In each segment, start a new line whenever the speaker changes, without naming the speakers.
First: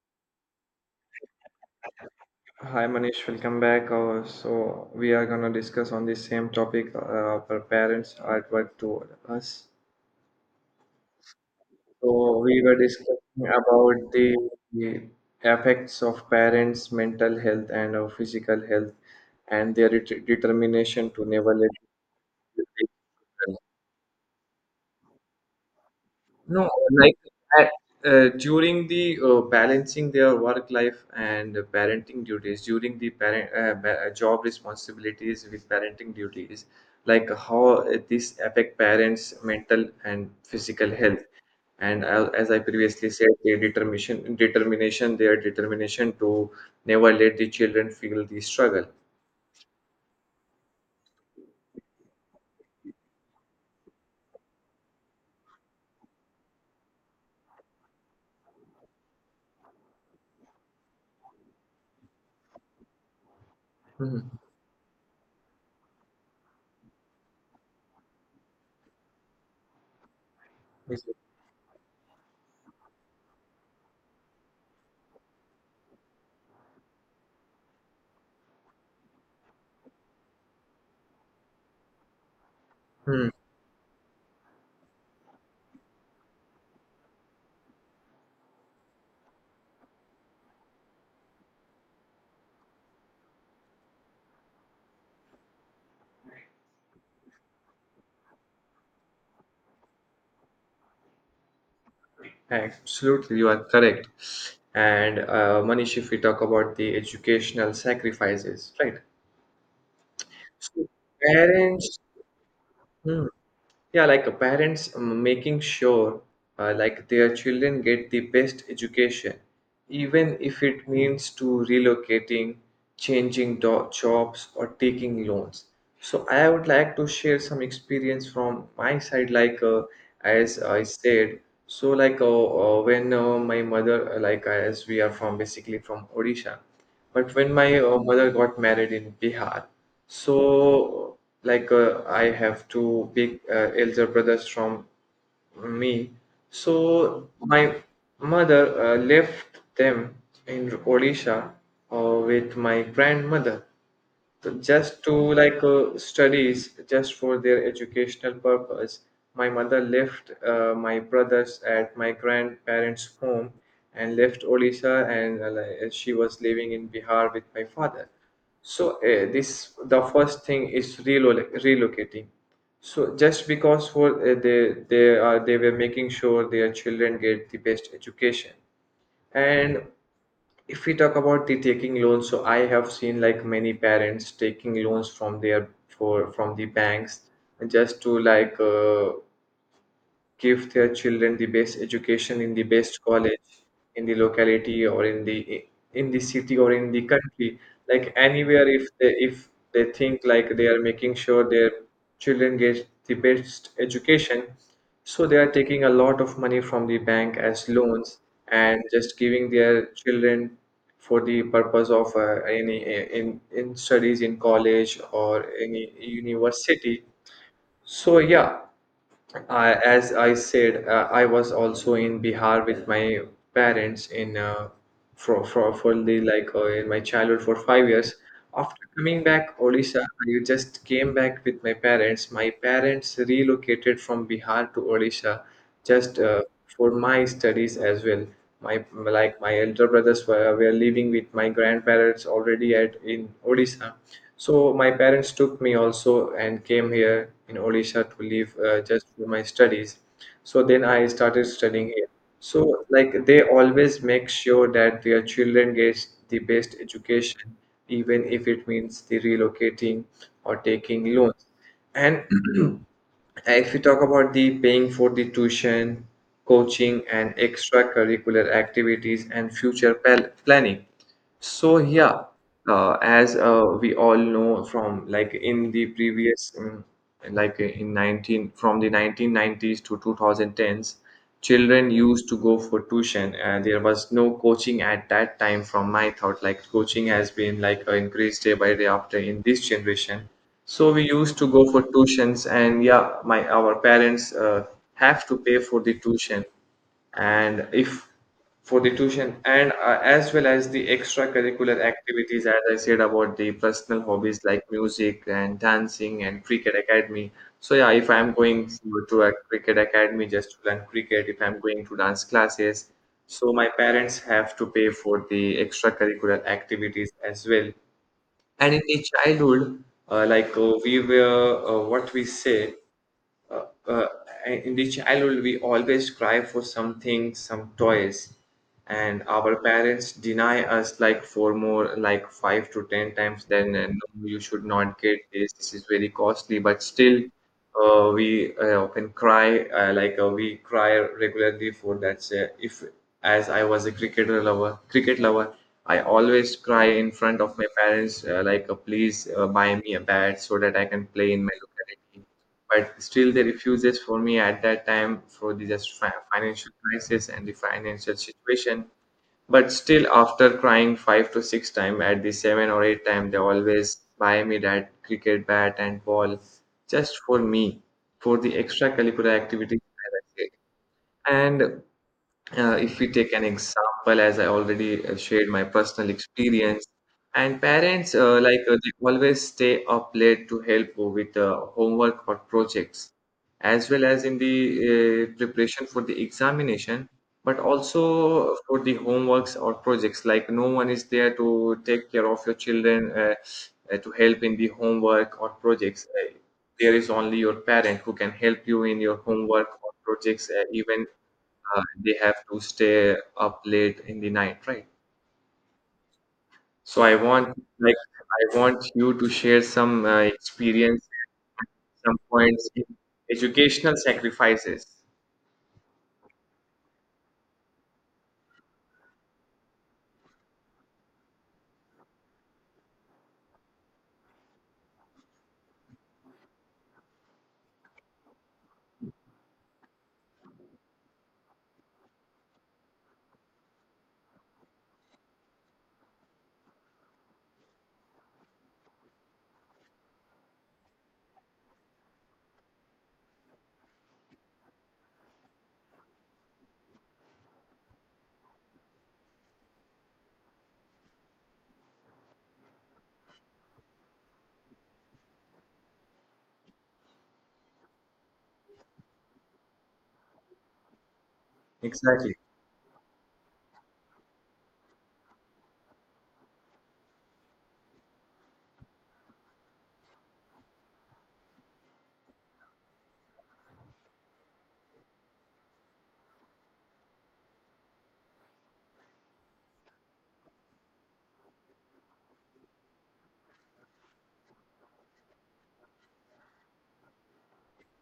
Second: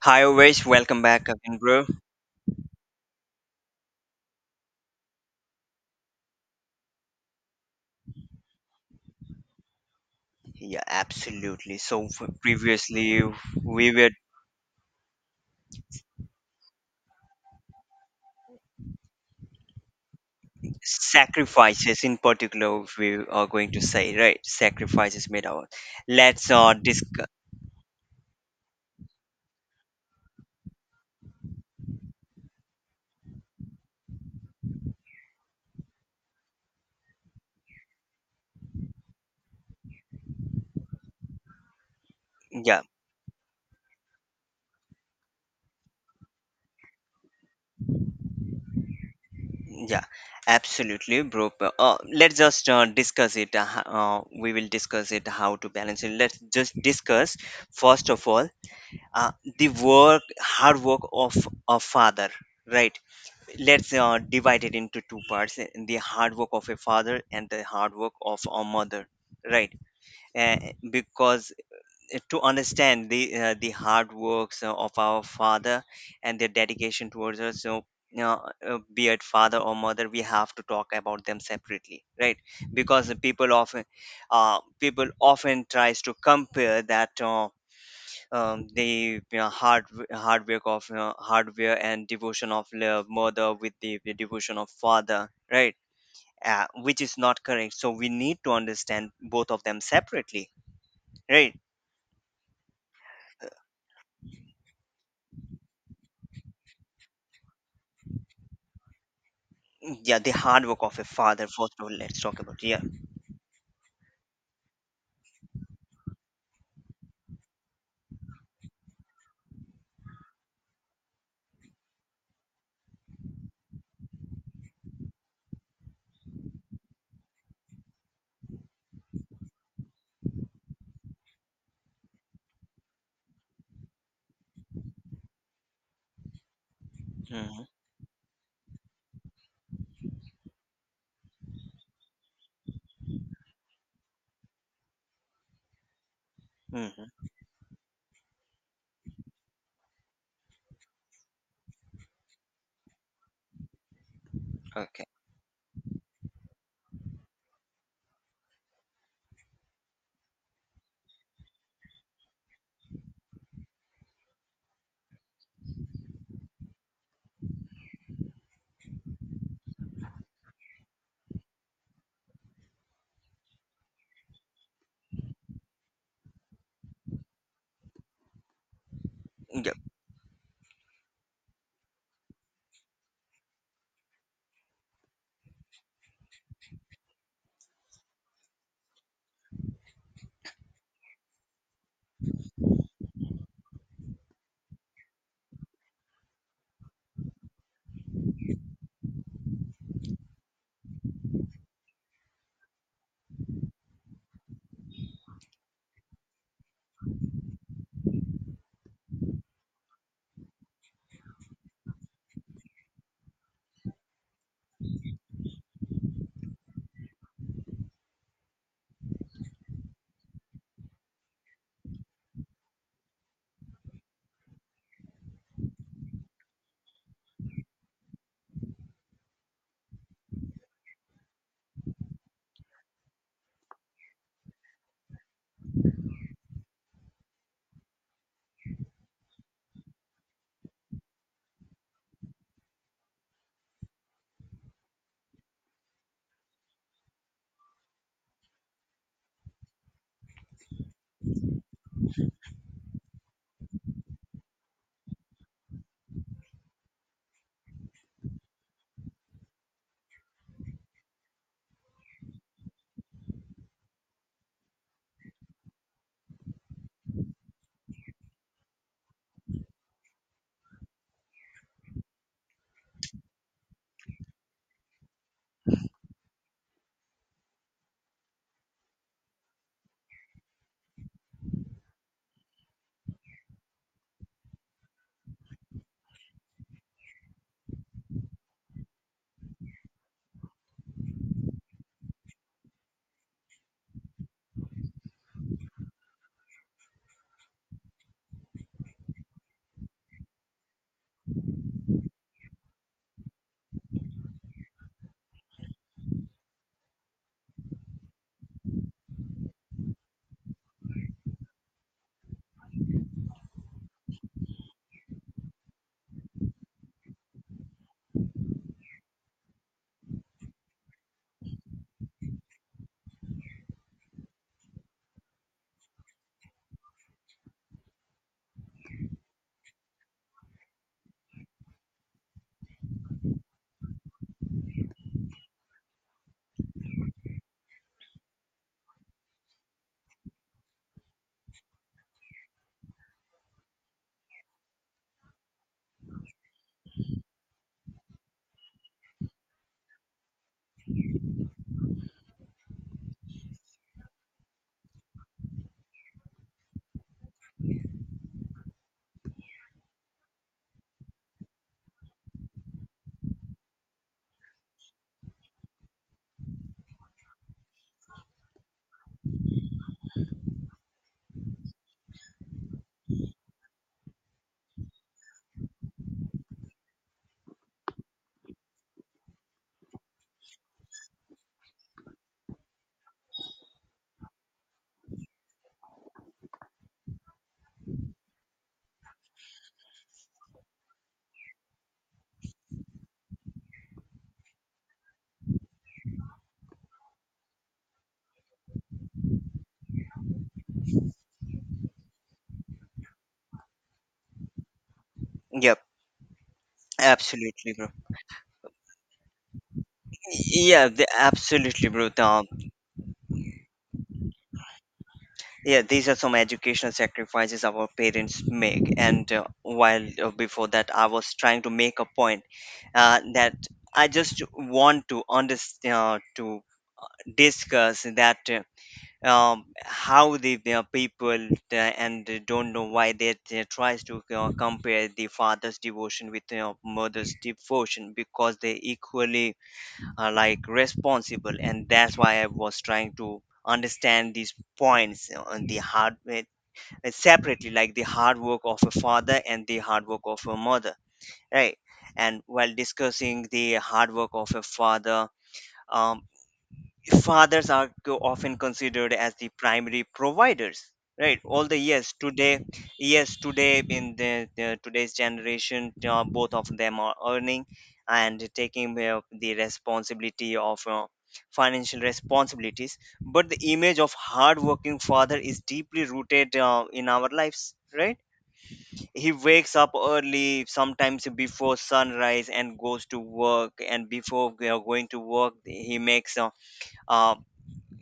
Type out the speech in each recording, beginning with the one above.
Hi, always welcome back again, bro.
Hi Manish, welcome back. So we are gonna discuss on the same topic for parents are at work to us.
Yeah, absolutely. So f-
So we were
previously
discussing
we were
about the effects of parents' mental health and physical health, and their determination to never let.
sacrifices, in particular, we are going to say right sacrifices made our. Let's
No, like
discuss.
at, during the balancing their work life and parenting duties, during the job responsibilities with parenting duties, like how this affect parents' mental and physical health. And as I
Yeah,
previously said, their determination to never let the children feel the struggle.
yeah, absolutely, bro. Let's just discuss it. We will discuss it how to balance it. Let's just discuss first of all uh, the work, hard work of a father, right? Let's
Mhm.
divide it into two parts the hard work of a father and the hard work of a mother, right. uh, because to understand the hard works of our father and their dedication towards us, so you know, be it father or mother, we have to talk about them separately, right. Because the
Mhm.
people often tries to compare that the, you know, hard work of, you know, hardware and devotion of mother with the devotion of father, right. Which is not correct, so we need to understand both of them separately, right.
Absolutely, you are correct. And Manish, if we talk about the educational sacrifices, right?
Yeah, the hard work
So
of a father, first of all
parents,
let's talk about. Yeah.
hmm, yeah, like parents making sure like their children get the best education, even if it means to relocating, changing jobs, or taking loans. So I would like to share some experience from my side. Like as I said, so like when my mother as we are from basically from Odisha, but when
Hmm.
my mother got married in Bihar, so like I have two big elder brothers from me.
Hmm.
So my mother left them in Odisha with my grandmother. So just
Okay.
to studies, just for their educational purpose, my mother left my brothers at my grandparents' home and left Odisha, and she was living in Bihar with my father. So this the first thing is relocating. So just because for they are they were making sure their children get the best education.
Yep.
And if we talk about the taking loans, so I have seen like many parents taking loans from the banks just to give their children the best education in the best college in the locality or in the city or in the country, like anywhere if they think like they are making sure their children get the best education. So they are taking a lot of money from the bank as loans and just giving their children for the purpose of any in studies in college or any university. So yeah, I, as I said, I was also in Bihar with my parents in for the like in my childhood for 5 years. After coming back Odisha, I just came back with my parents. My parents relocated from Bihar to Odisha, just for my studies as well. My like my elder brothers were living with my grandparents already at in Odisha, so my parents took me also and came here in Odisha to live just for my studies. So then I started studying here. So like they always make sure that their children gets the best education, even if it means the relocating or taking loans. And if we talk about the paying for the tuition, coaching, and extracurricular activities and planning, so yeah, as we all know from like in the previous, um, like uh, in 19 from the 1990s to 2010s, children used to go for tuition, and there was no coaching at that time. From my thought, like coaching has been increased day by day after in this generation. So we used to go for tuitions, and yeah, my our parents have to pay for the tuition, and if for the tuition and as well as the extracurricular activities, as I said, about the personal hobbies like music and dancing and cricket academy. So yeah, if I'm going to a cricket academy just to learn cricket, if I'm going to dance classes, so my parents have to pay for the extracurricular activities as well. And in the childhood, we were what we say uh, uh, in the childhood, we always cry for something, some toys, and our parents deny us like for more like five to ten times. Then no, you should not get this, this is very costly. But still, we often cry, like we cry regularly for that. If As I was a cricket lover, I always cry in front of my parents, please, buy me a bat so that I can play in my locality. But still the refuses for me at that time for the just financial crisis and the financial situation. But still, after crying five to six time, at the seven or eight time, they always buy me that cricket bat and ball just for me, for the extracurricular activities that I did. And if we take an example, as I already shared my personal experience, and parents they always stay up late to help with homework or projects, as well as in the preparation for the examination, but also for the homeworks or projects. Like no one is there to take care of your children to help in the homework or projects. There is only your parent who can help you in your homework or projects, even they have to stay up late in the night, right?
Yep,
So I want
absolutely, bro.
like I want you to share some
Yeah,
experience,
absolutely, bro.
some points in educational sacrifices.
Yeah, these are some educational sacrifices our parents make. And while before that I was trying to make a point that I just want to understand to discuss that, how the people, and they don't know why, they tries to compare the father's devotion with mother's devotion, because they equally are like responsible. And that's why I was trying to understand these points you on the hard like, separately, like the hard work of a father and the hard work of a mother, right? And while discussing the hard work of a father, um, fathers are often considered as the primary providers, right? All the years
Exactly.
today, yes, today in the today's generation, both of them are earning and taking the responsibility of financial responsibilities. But the image of hardworking father is deeply rooted in our lives, right. He wakes up early, sometimes before sunrise, and goes to work. And before we are going to work, he makes uh,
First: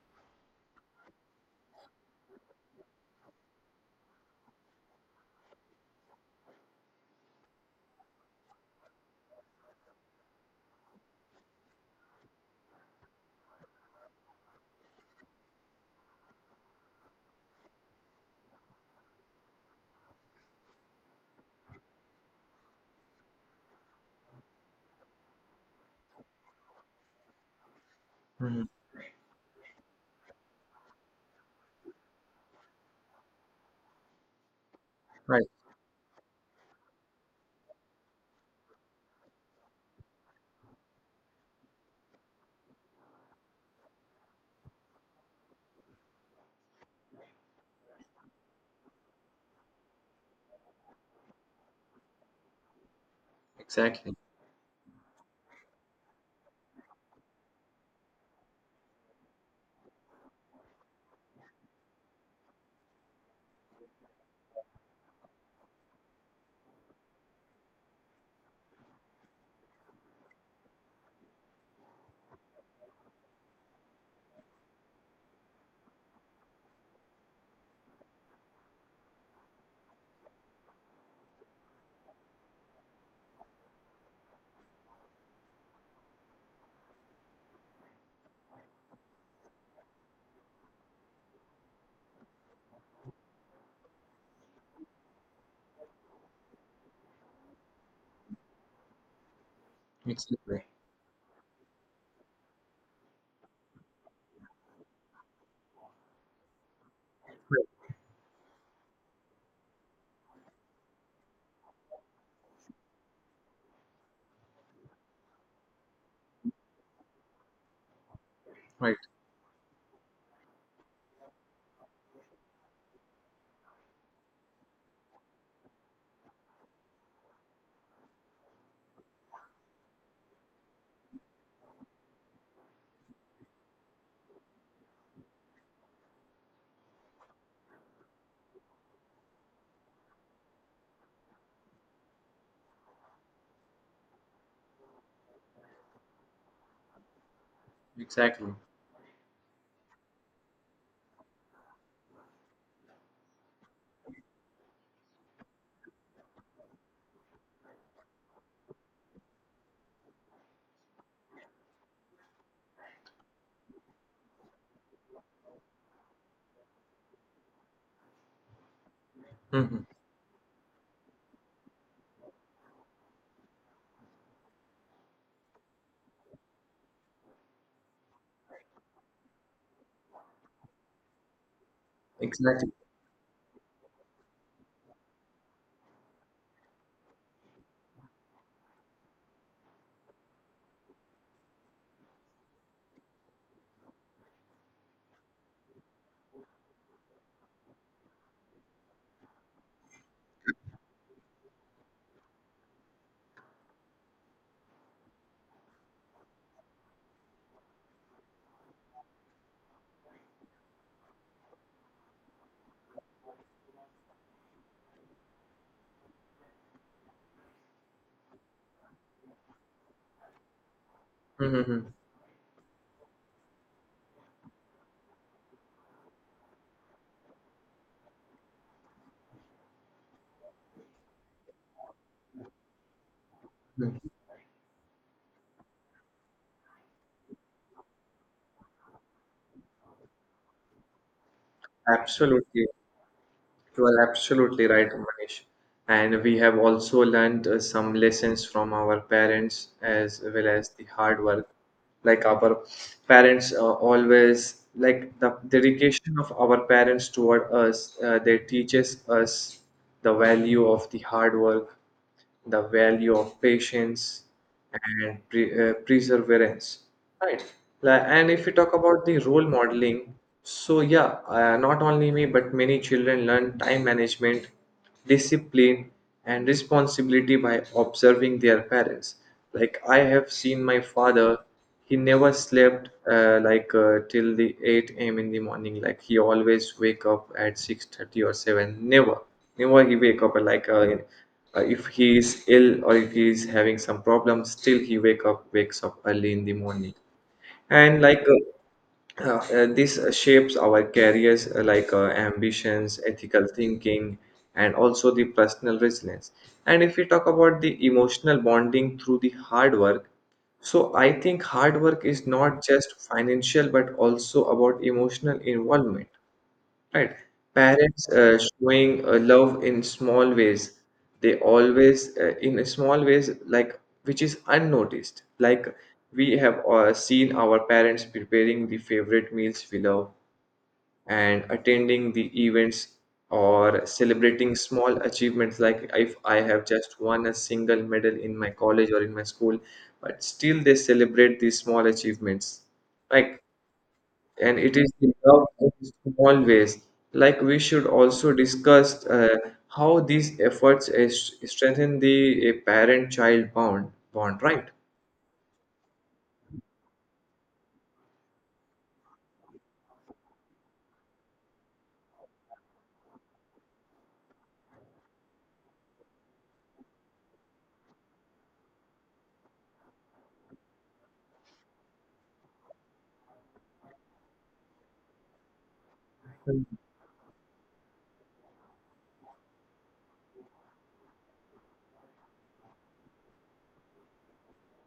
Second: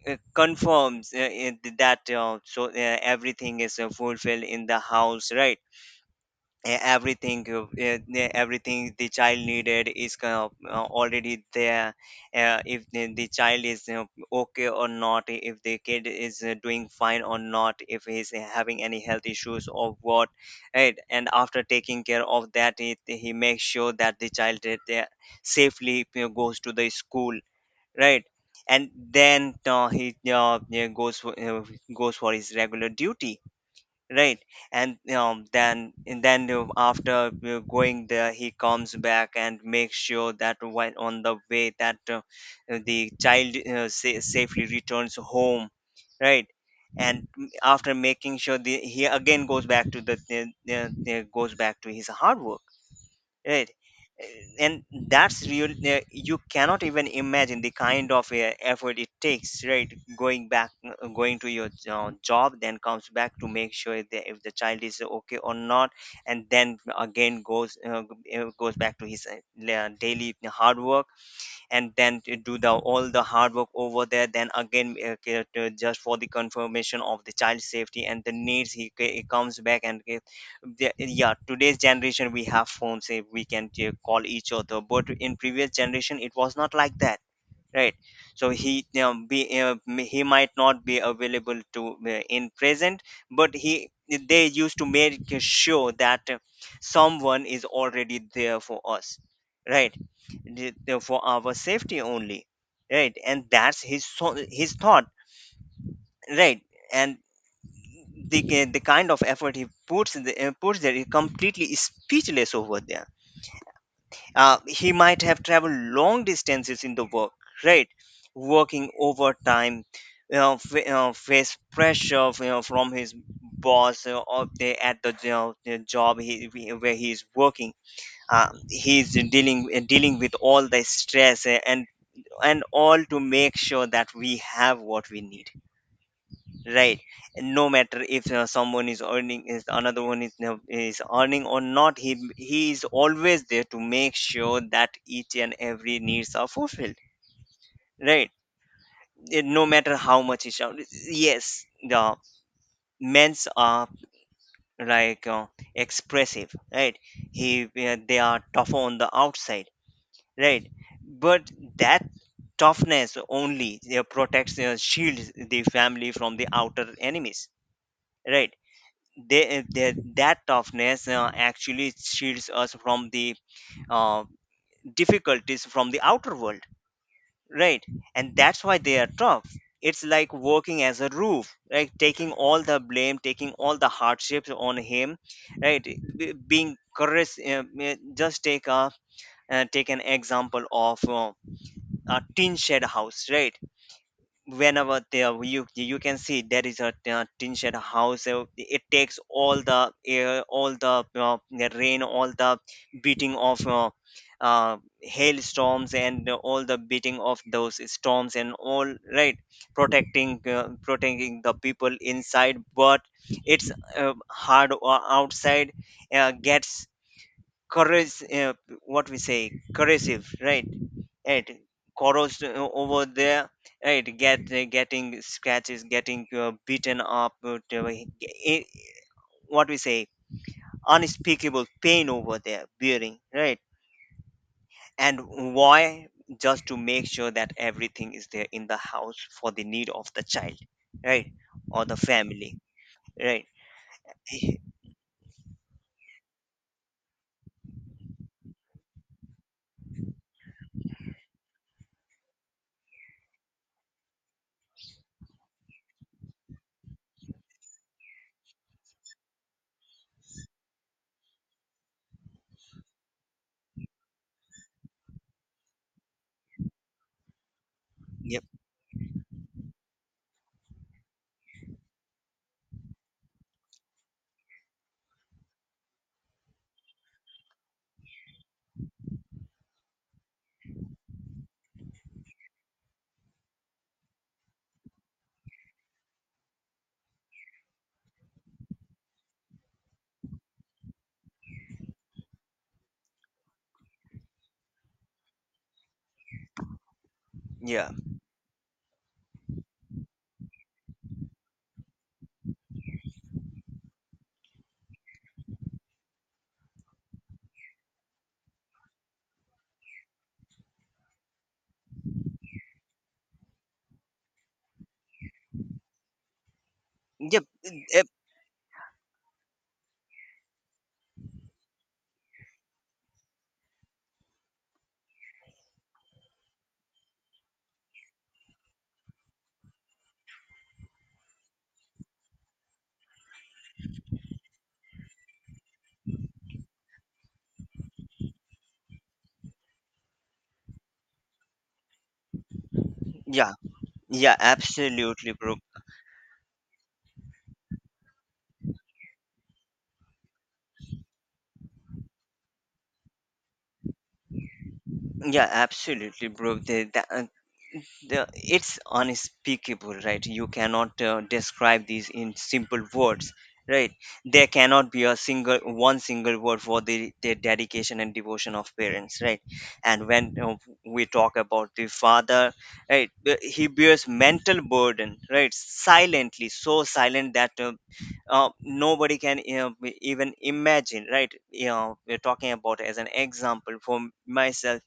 confirms that, everything is fulfilled in the house, right. Everything everything the child needed is kind of, already there. If the child is you okay or not, if the kid is doing fine or not, if he's having any health issues or what, right. And after taking care of that, he makes sure that the child, that they safely, you know, goes to the school, right.
Mhm.
And then he yeah, goes for, goes for his regular duty, right. And
Right.
then, and then after you going there, he comes back and makes sure that when on the way that the child safely returns home, right. And after making sure he again goes back to goes back to his hard work, right.
Exactly.
And that's real. You cannot even imagine the kind of effort it takes, right. Going back, going to your job, then comes back to make sure that if the child is okay or not, and then again goes goes back to his daily hard work. And then to do the all the hard work over there, then again just for the confirmation of the child safety and the needs, he comes back and yeah, today's generation we have phones, eh, we can call each other, but in previous generation it was not like that, right. So he, you know, he might not be available to in present, but he they used to make sure that someone is already there for us, right.
Exactly.
For our safety only, right. And that's his thought, right. And the kind of effort he puts in the, puts there is completely speechless over there. He might have traveled long distances in the work, right. Working
Right.
overtime, you know, face pressure, you know, from his boss or they at the the job he, where he is working. He's dealing with all the stress, and all, to make sure that we have what we need, right. And no matter if someone is earning is another one is is earning or not, he is always there to make sure that each and every needs are fulfilled, right.
Exactly.
Eh, no matter how much is out, yes, the men's are like expressive, right. They are tougher on the outside, right. But that toughness only you protects, you shields the family from the outer enemies, right. they, eh,
Hmm.
they, that toughness actually shields us from the uh, difficulties, from the outer world, right. And that's why they are tough. It's like working as a roof, right, taking all
Exactly.
the blame, taking all the hardships on him, right. Being courage. Just take a, take an example of a tin shed house, right. Whenever there, you can see there is a tin shed house, it takes all the air, all the rain, all the beating of uh, hailstorms and all the beating of those storms and all, right. Protecting, protecting the people inside. But it's hard outside gets corrosive, what we say, corrosive, right, right.
Hmm.
Corrodes over there, right. Get, getting scratches, getting beaten up, i- what we say, unspeakable pain over there bearing, right. And why? Just to make sure that everything is there in the house for the need of the child, right, or the family,
Absolutely.
right.
You are absolutely right, Manish. And we have also learned some lessons from our parents as well as the hard work. Like our parents always, like the dedication of our parents toward us, they teaches us the value of the hard work, the value of patience and perseverance, right? Like, and
Yep.
if you talk about the role modeling, so yeah, not only me but many children learn time management, discipline, and responsibility by observing their parents. Like I have seen my father, he never slept till the 8 a.m in the morning. Like he always wake up at 6:30 or 7. Never never he wake up at if he is ill or if he is having some problem, still he wakes up early in the morning.
Yeah.
And uh, uh, this shapes our careers, ambitions, ethical thinking, and also the personal resilience. And if we talk about the emotional bonding through the hard work, so I think hard work is not just financial but also about emotional involvement. Right.
Yep. Yep.
Parents showing love in small ways. They always, in small ways, like, which is unnoticed. Like we have seen our parents preparing the favorite meals we love and attending the events or celebrating small achievements. Like if I have just won a single medal in my college or in my school, but still they celebrate these small achievements. Right.
Yeah. Yeah,
And it is
absolutely,
developed
bro.
in small ways. Like we should also discuss how these efforts strengthen the parent-child bond, right?
Yeah, absolutely, bro. It's unspeakable, right. You cannot describe these in simple words, right. There cannot be a single one single word for the dedication and devotion of parents, right. And when we talk about the father, right, he bears mental burden, right, silently,
Mm.
so silent that nobody can even imagine, right. You know, we're talking about as an example for myself,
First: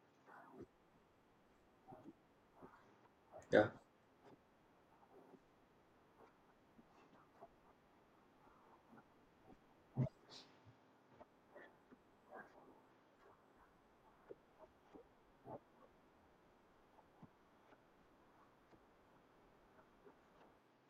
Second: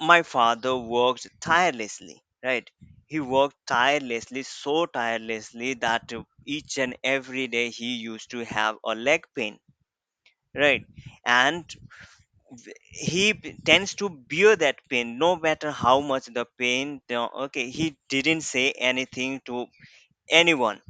my father worked tirelessly, right. He worked
Yeah,
tirelessly, so tirelessly that each and every day he used to have a leg pain, right. And tends to bear that pain, no matter how much the pain, you okay, he didn't say anything to anyone,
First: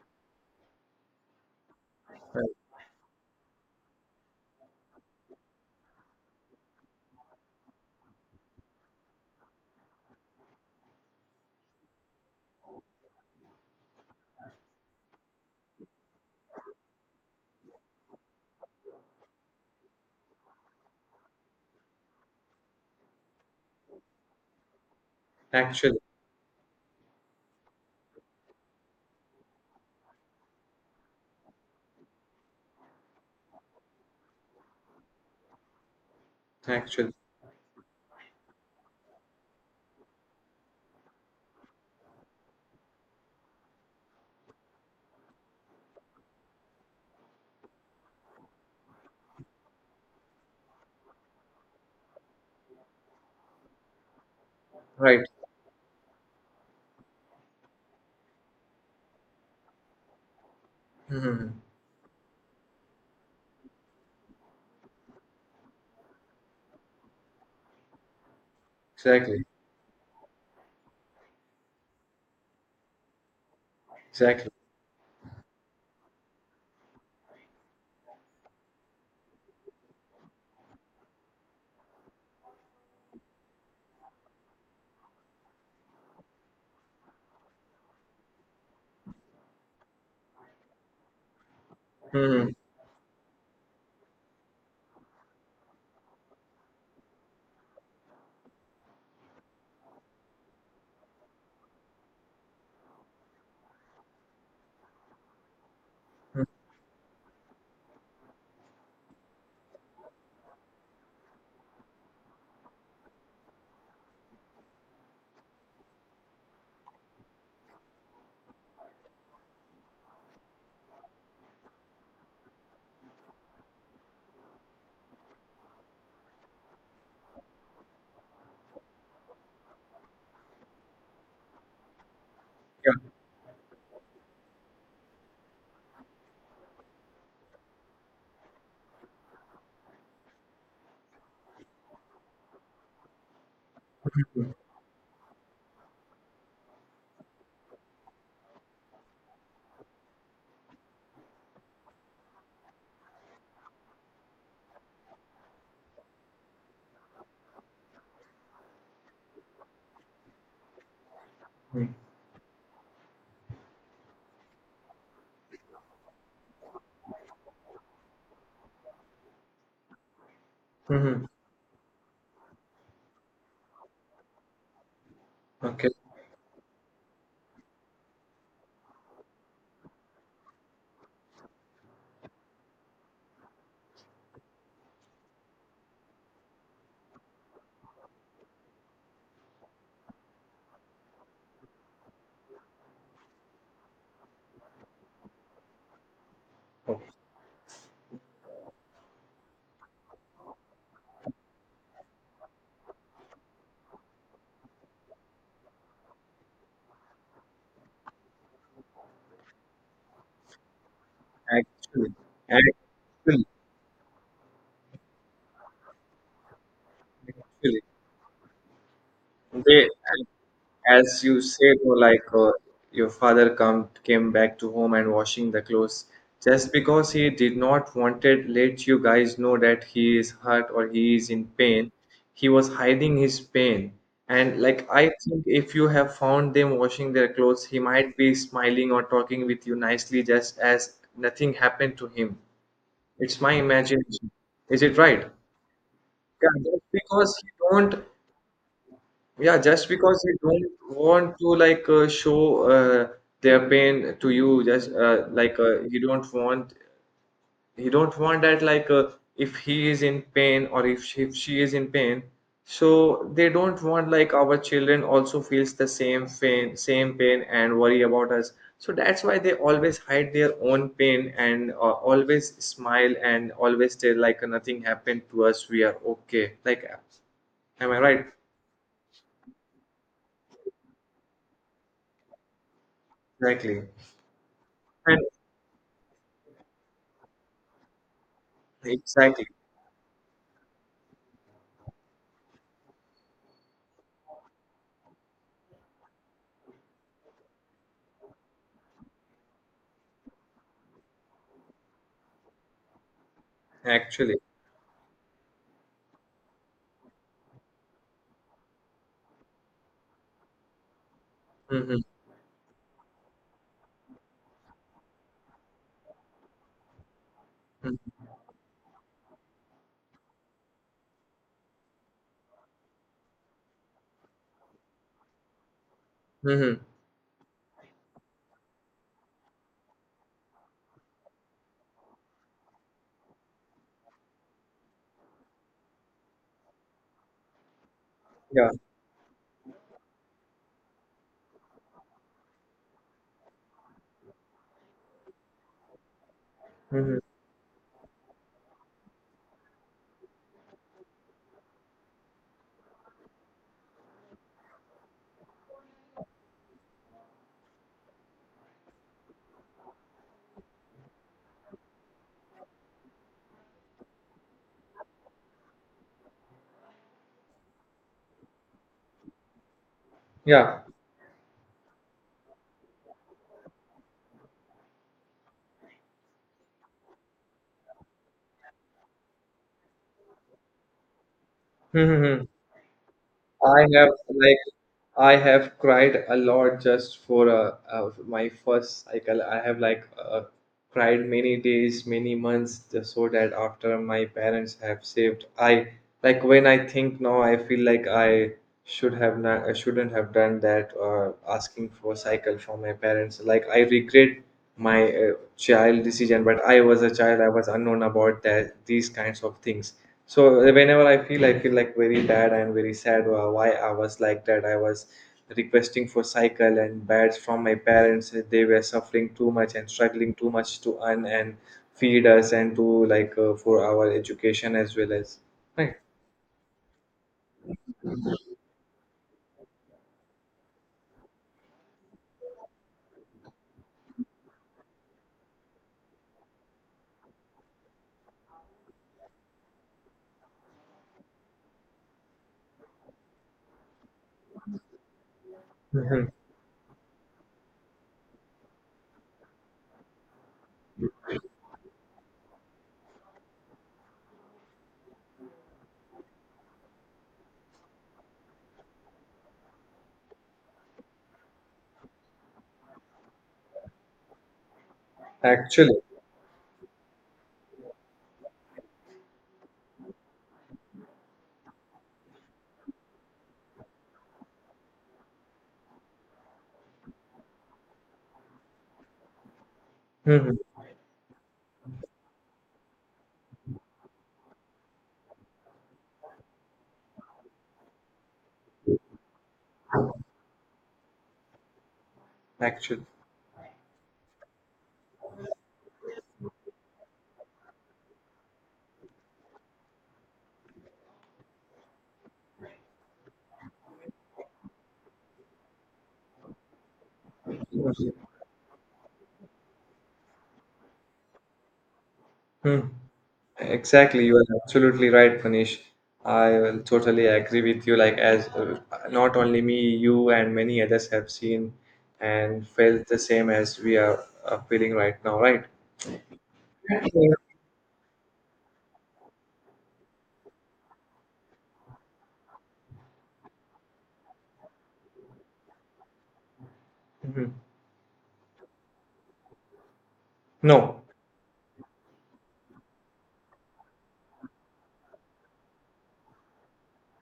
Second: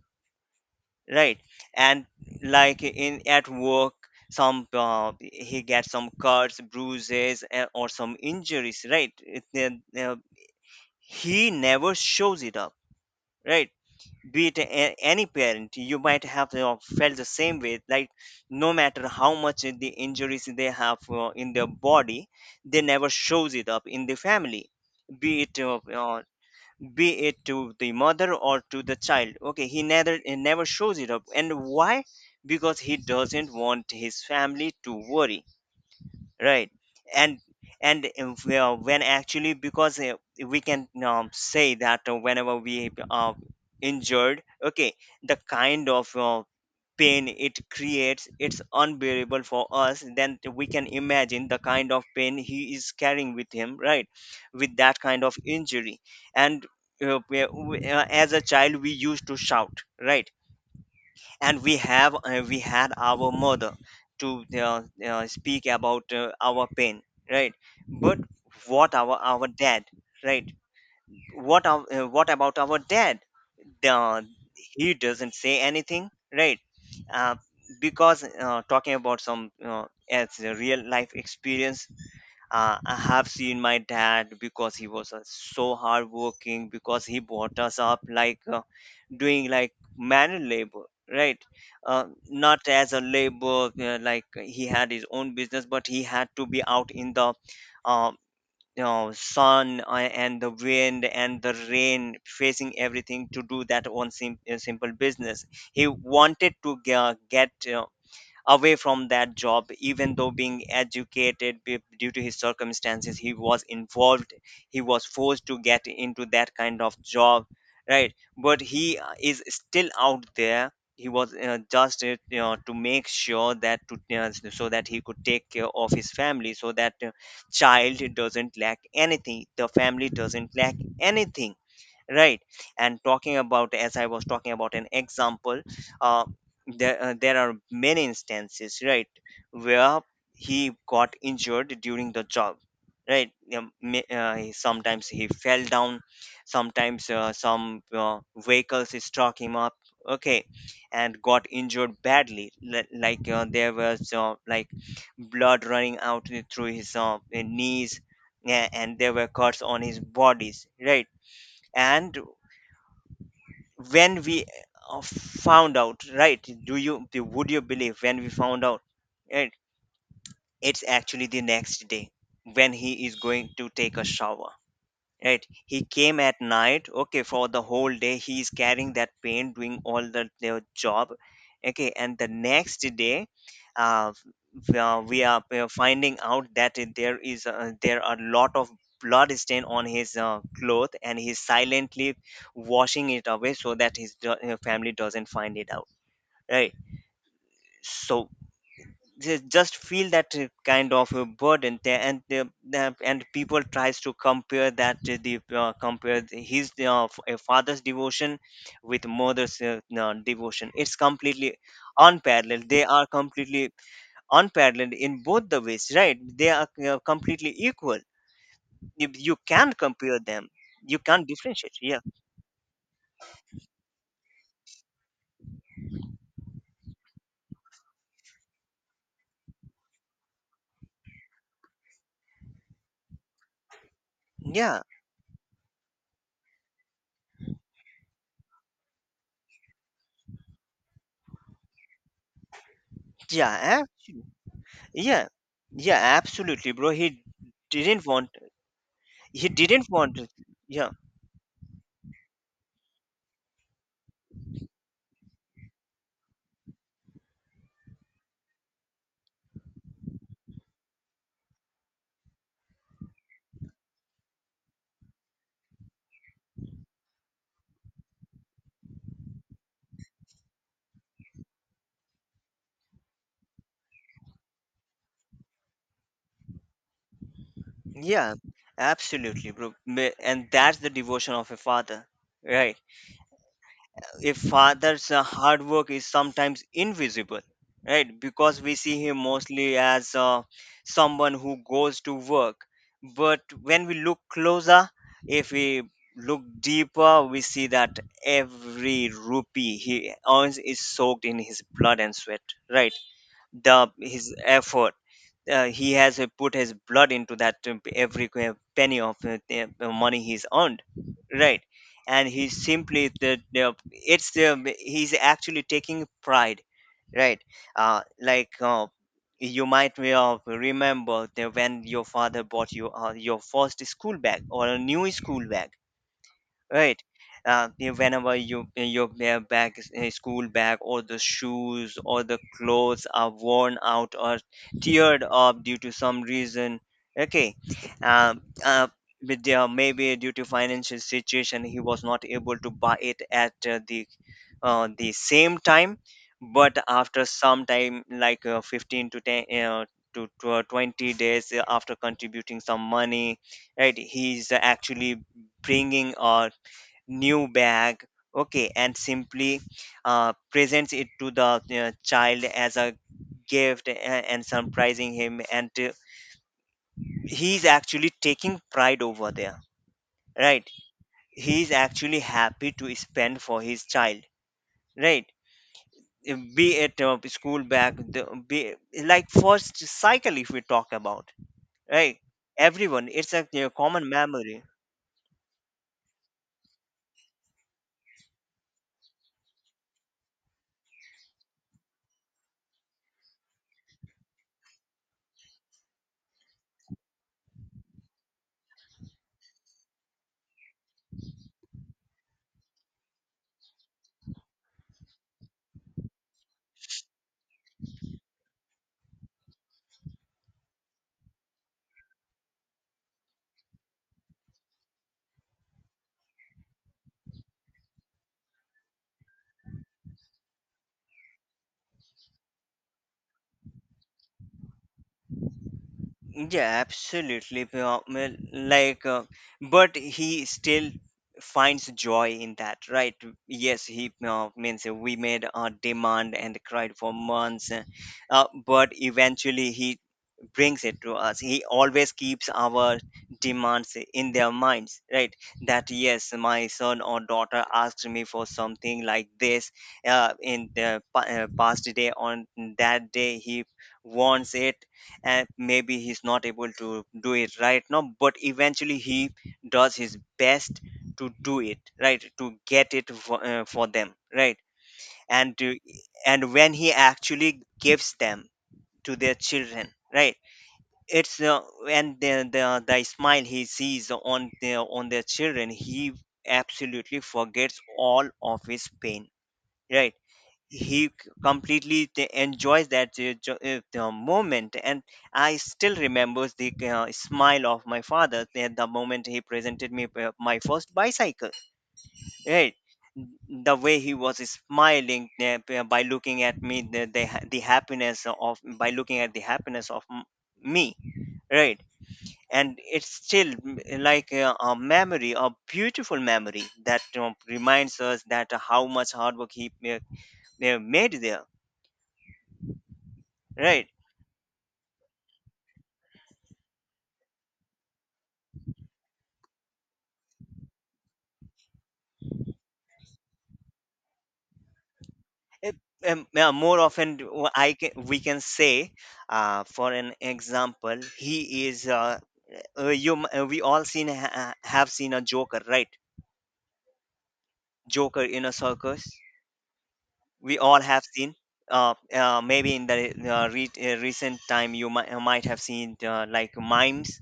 right. And
right.
like in at work, some, he gets some cuts, bruises or some injuries, right. Uh, uh, he never shows it up, right. Be it any parent, you might have you felt the same way, like no matter how much the injuries they have in their body, they never shows it up in the family. Be it
Actually,
be it to the mother or to the child, okay, he never shows it up. And why? Because he doesn't want his family to worry, right.
actually,
and and if, when actually, because we can say that whenever we are injured, okay, the kind of pain it creates, it's unbearable for us, then we can imagine the kind of pain he is carrying with him, right, with that
right.
kind of injury. And as a child we used to shout, right.
Hmm.
And we had our mother to speak about our pain, right. But what
Exactly,
our dad, right, what our, what about our dad, the,
exactly.
he doesn't say anything, right. uh, because, talking about some, as a real life experience, I have seen my dad. Because he was so hardworking, because he brought us up like, doing like manual labor, right?
Hmm.
Not as a labor, like he had his own business, but he had to be out in the uh, you know, sun, and the wind and the rain, facing everything to do that simple business. He wanted to get. Away from that job, even though being educated, due to his circumstances he was involved, he was forced to get into that kind of job, right? But he is still out there. He was just to make sure that to so that he could take care of his family, so that child doesn't lack anything, the family doesn't lack anything, right? And talking about, as I was talking about an example, uh, there, there are many instances, right, where he got injured during the job, right.
Yeah.
Sometimes he fell down, sometimes some vehicles struck him up, okay, and got injured badly, like there was like blood running out through his knees. Yeah, and there were cuts on his bodies, right. And when we found out, right, do you, would you believe, when we found out, right, it's
Hmm.
actually the next day when he is going to take a shower. Right. He
Okay.
came at night, okay, for the whole day he is carrying that pain, doing all the their job. Okay, and the next day, uh, we are finding out that there is there are a lot of blood stain on his cloth, and he's silently washing it away so that his family doesn't find it out. Right.
Okay.
So they just feel that kind of a burden there, and and people tries to compare that to the his a father's devotion with mother's devotion. It's completely
Actually,
unparalleled, they are
actually,
completely unparalleled in both the ways, right, they are completely
actually.
equal. You can
They,
compare them, you
as
can't
you said,
differentiate.
you know,
Yeah,
like your father come came back to home and washing the clothes. Just because he did not wanted let you guys know that he is hurt or he is in pain, he was hiding his pain. And
yeah,
like I think if you have found them washing their clothes, he might be smiling or talking with you nicely just as nothing happened to him. It's my
yeah,
imagination.
absolutely.
Is it right?
Yeah, yeah,
Yeah,
absolutely,
just
bro. he
because he don't,
didn't want he
yeah, just
didn't
because
want
they don't
Yeah.
want to show their pain to you, just you don't want he don't want that like if he is in pain or if she is in pain, so they don't want like our children also feels the same pain, same pain, and worry about us. So that's why they always hide their own pain and always smile and always say like nothing happened to us, we are okay. Like, am I right?
Yeah, absolutely, bro. And that's the devotion of a father, right?
Exactly.
A father's
And.
hard work is sometimes invisible, right? Because we see him
Exactly,
mostly as someone who goes to work. But when we look closer, if we look deeper, we see that every rupee he earns is soaked in his blood and sweat, right? The his
actually.
effort, he has put his blood into that, every penny of the money he's earned, right.
Mm-hmm.
And he simply, the it's the he's actually taking pride, right. uh
Mm-hmm.
like uh, you might, may of remember that when your father bought you your first school bag or a new school bag,
Mm-hmm.
right. Whenever you, your bag, school bag or the shoes or the clothes are worn out or teared up due to some reason, okay, um,
Yeah.
uh, with their, maybe due to financial situation, he was not able to buy it at the same time. But
Mm-hmm.
after some time, like 15 to 10, 20 days, after contributing some money, right, he's actually bringing or new bag, okay, and simply presents it to the child as a gift, and surprising him, and he's actually taking pride over there, right.
Yeah.
He's actually happy to spend for his child, right. Be it school bag, be like first cycle, if we talk about, right,
Mm-hmm.
everyone, it's a, you know,
I have
common
like
memory.
I have cried a lot just for my first cycle. I have cried many days, many months, just so that after my parents have saved, I like when I think now, I feel like I should have not, I shouldn't have done that, asking for cycle from my parents. Like I regret my child decision, but I was a child. I was unknown about that these kinds of things, so whenever I feel like very bad and very sad, why I was like that. I was requesting for cycle and beds from my parents. Eh, they were suffering too much and struggling too much to earn and feed us and to like for our education as well as right.
Yeah, absolutely. Like, but he still finds joy in that, right? Yes, he, means we made a demand and cried for months, but eventually he brings it to us. He always keeps our demands in their minds, right, that yes, my son or daughter asked me for something like this in the past day. On that day he wants it, and maybe he's not able to do it right now, but eventually he does his best to do it, right, to get it for them, right. and to,
Actually.
and when he actually gives them to their children, right, it's and the smile he sees on their, on their children, he absolutely forgets all of his pain, right.
Hmm.
He completely enjoys that the moment. And I still remembers the smile of my father at the moment he presented me, my first bicycle, right.
Actually.
The way he was smiling, by looking at me, the happiness of, by looking at the happiness of me, right. And it's still like a memory, a beautiful memory that reminds us that how much hard work he made there,
Hmm.
right.
Exactly, you are absolutely right, Manish. I will totally agree with you. Like, as not only me, you and many others have seen and felt the same as we are feeling right now, right?
It- yeah, more often, d-
Yeah.
w- I can we can say, for an example, he is you we all seen, have seen a joker, right,
Mhm.
joker in a circus, we all
No,
have seen. Maybe in the recent time you might have seen, like mimes,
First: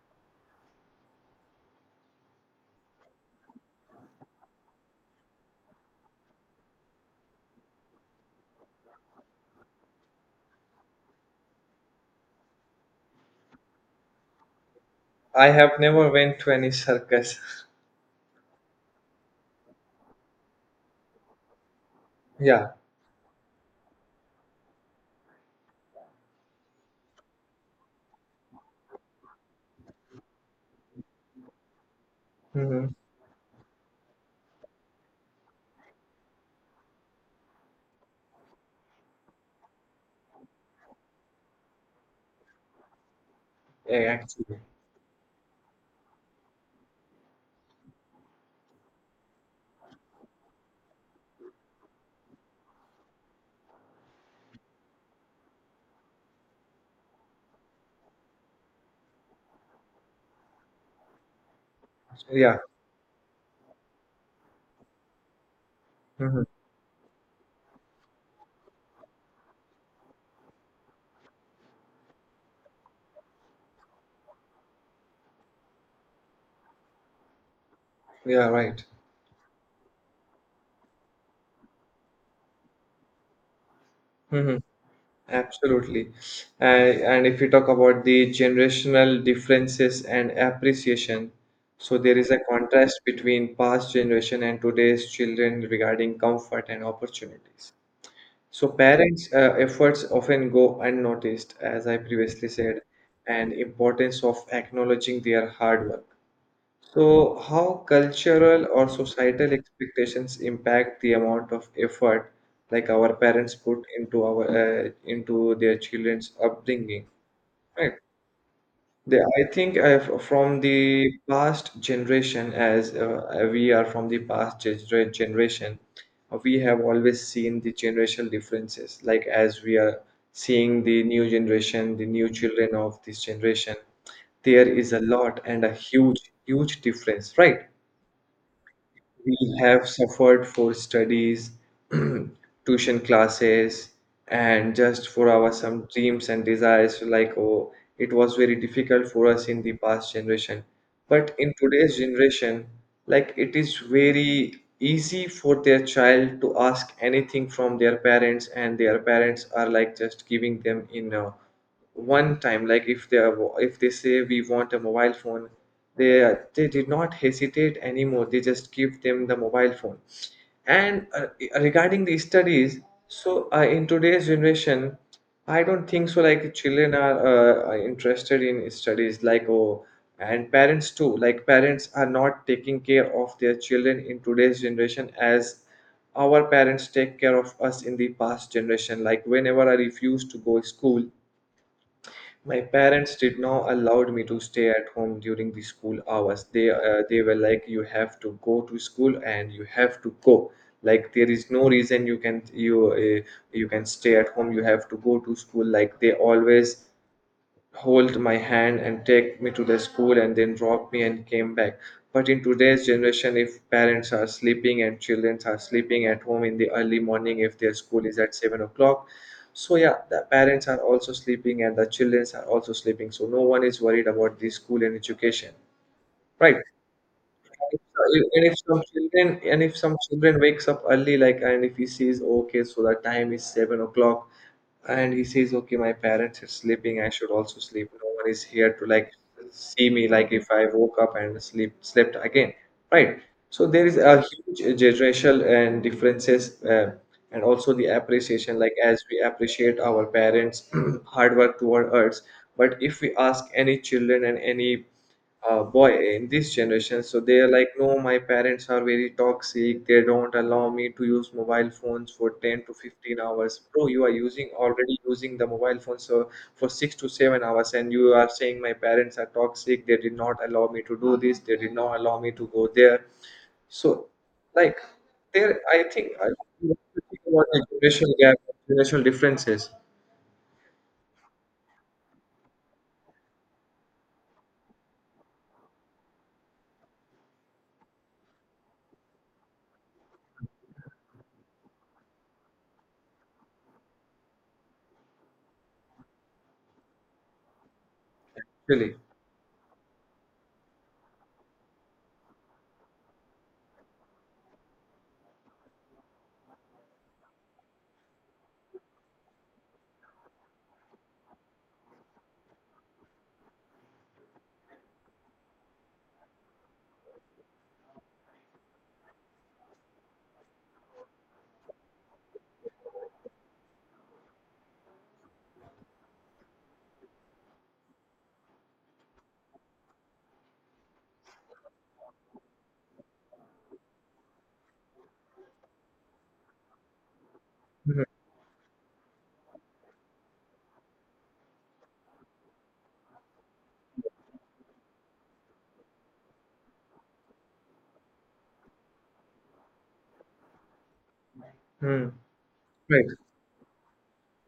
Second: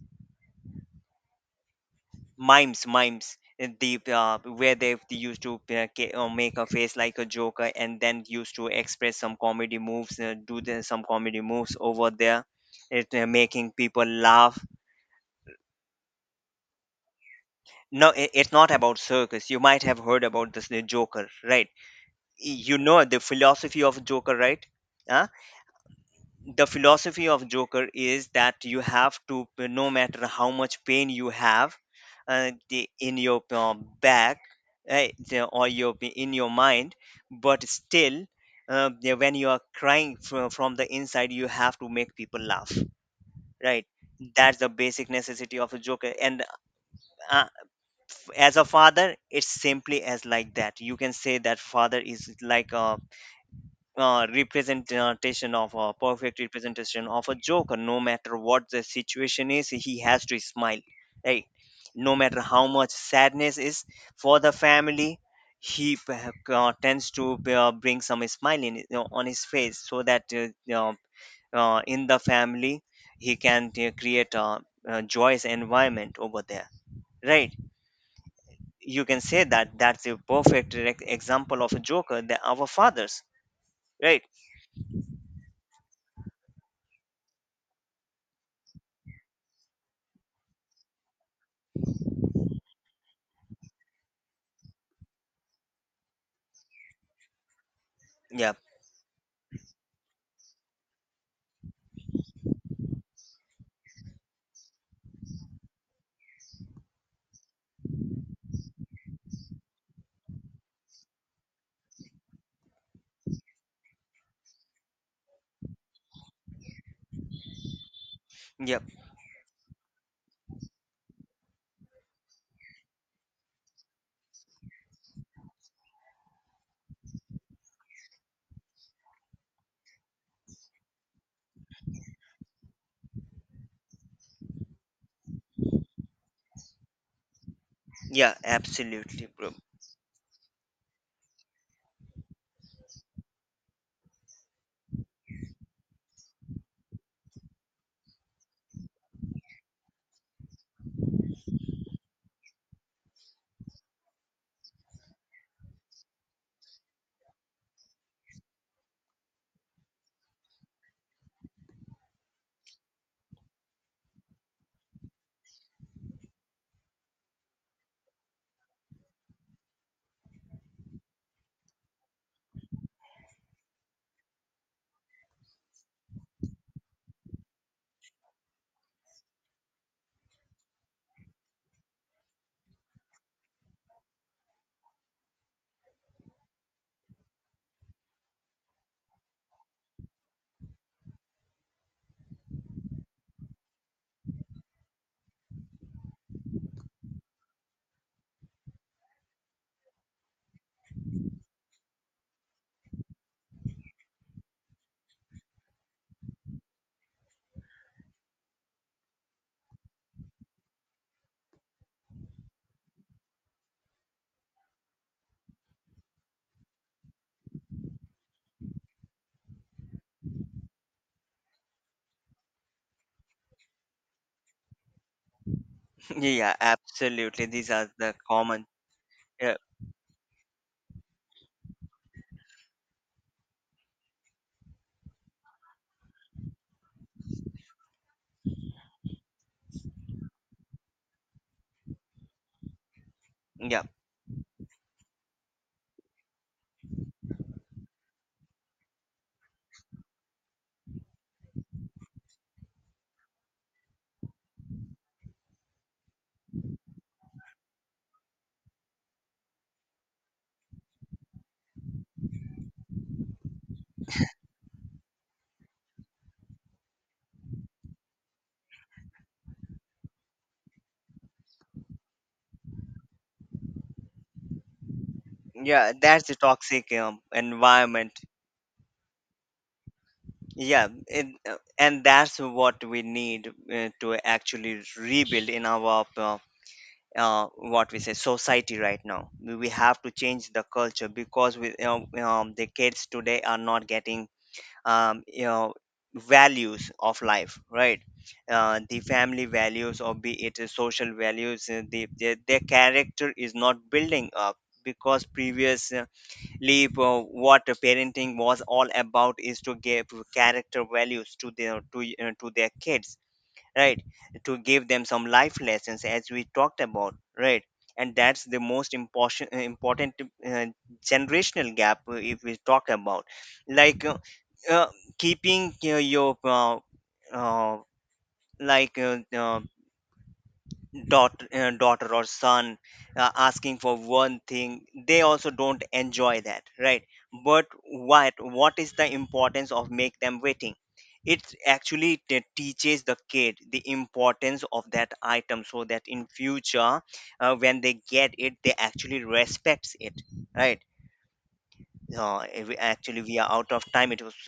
mimes, the where they used to make a face like a joker and then used to express some comedy moves, some comedy moves over there, it making people laugh.
I have never went to any circus.
No, I it's not about circus, you might have heard about this, the joker, right.
Yeah.
You know the philosophy of joker, right? Huh? The philosophy of joker is that you have to, no matter how much pain you have,
Hmm.
in your back, or your, in your mind, but still, when you are crying from the inside, you have to make people laugh, right.
Yeah,
That's
actually.
the basic necessity of a joker. And uh, as a father, it's simply as like that. You can say that father is like a representation of a perfect representation of a joker. No matter what the situation is, he has to smile, right. No matter
Yeah.
how much sadness is for the family, he p-
Hmm.
tends to bring some smile in, you know, on his face, so that, you know, in the family he can create a joyous environment over there, right.
Yeah, right.
You can say that that's a perfect direct example of a joker, that our fathers, right.
Mhm. Absolutely. And if we talk about the generational differences and appreciation, so there is a contrast between past generation and today's children regarding comfort and opportunities.
Yeah,
So parents' efforts often go unnoticed, as I previously said, and importance of acknowledging their hard work. So how cultural or societal expectations impact the amount of effort like our parents put into our into their children's upbringing, right?
yeah.
They, I think from the past generation, as we are from the past generation, we have always seen the generational differences. Like as we are seeing the new generation, the new children of this generation, there is a lot and a huge, huge difference, right?
Yeah, absolutely,
We
bro.
have suffered for studies, tuition classes, and just for our some dreams and desires. Like, oh, it was very difficult for us in the past generation. But in today's generation, like, it is very easy for their child to ask anything from their parents, and their parents are like just giving them in. One time, like if they are if they say we want a mobile phone, they did not hesitate anymore, they just give them the mobile phone. And regarding the studies, so in today's generation, I don't think so like children are interested in studies, like, oh, and parents too. Like parents are not taking care of their children in today's generation as our parents take care of us in the past generation. Like whenever I refused to go school, my parents did not allowed me to stay at home during the school hours. They were like, you have to go to school and you have to go. Like there is no reason you can you uh, you can stay at home. You have to go to school. Like they always hold my hand and take me to the school and then drop me and came back. But in today's generation, if parents are sleeping and children are sleeping at home in the early morning, if their school is at 7 o'clock, so yeah, the parents are also sleeping and the children are also sleeping, so no one is worried about the school and education.
Yeah,
Right.
absolutely. These are the
So, and if
common.
some children,
Yeah,
and if some children wakes up early, like, and if he sees, okay, so the time is 7 o'clock, and he says, okay, my parents are sleeping, I should also sleep. No one is here to like see me like if I woke up and sleep slept again. Right. So
yeah,
there is a huge generational and differences, and also the appreciation, like as we appreciate our parents hard work toward us. But if we ask any children and any boy in this generation, so they are like, no, my parents are very toxic, they don't allow me to use mobile phones for 10 to 15 hours. Bro, you are using, already using the mobile phone so for 6 to 7 hours, and you are saying my parents are toxic, they did not allow me to do this, they did not allow me to go there. So, like, there I
yeah.
think
That's
i
the toxic
think about the generational
environment.
gap, generational differences.
Yeah, it, and that's what we need to actually rebuild in our what we say society right now. We have to change the culture, because we, the kids today are not getting, you know, values of life, right.
Really.
The family values, or be it a social values, their character is not building up. Because previously, what a parenting was all about is to give character values to their, to their kids, right. To give them some life lessons, as we talked about, right. And that's the most important generational gap, if we talk about, like uh, uh, keeping your uh, like uh, uh, daughter, daughter or son asking for one thing, they also don't enjoy that, right. But
Mhm.
what is the importance of make them waiting? It actually teaches the kid the importance of that item, so that in future, when they get it, they actually respects it, right.
Hmm.
So if we,
Right.
actually we are out of time, it was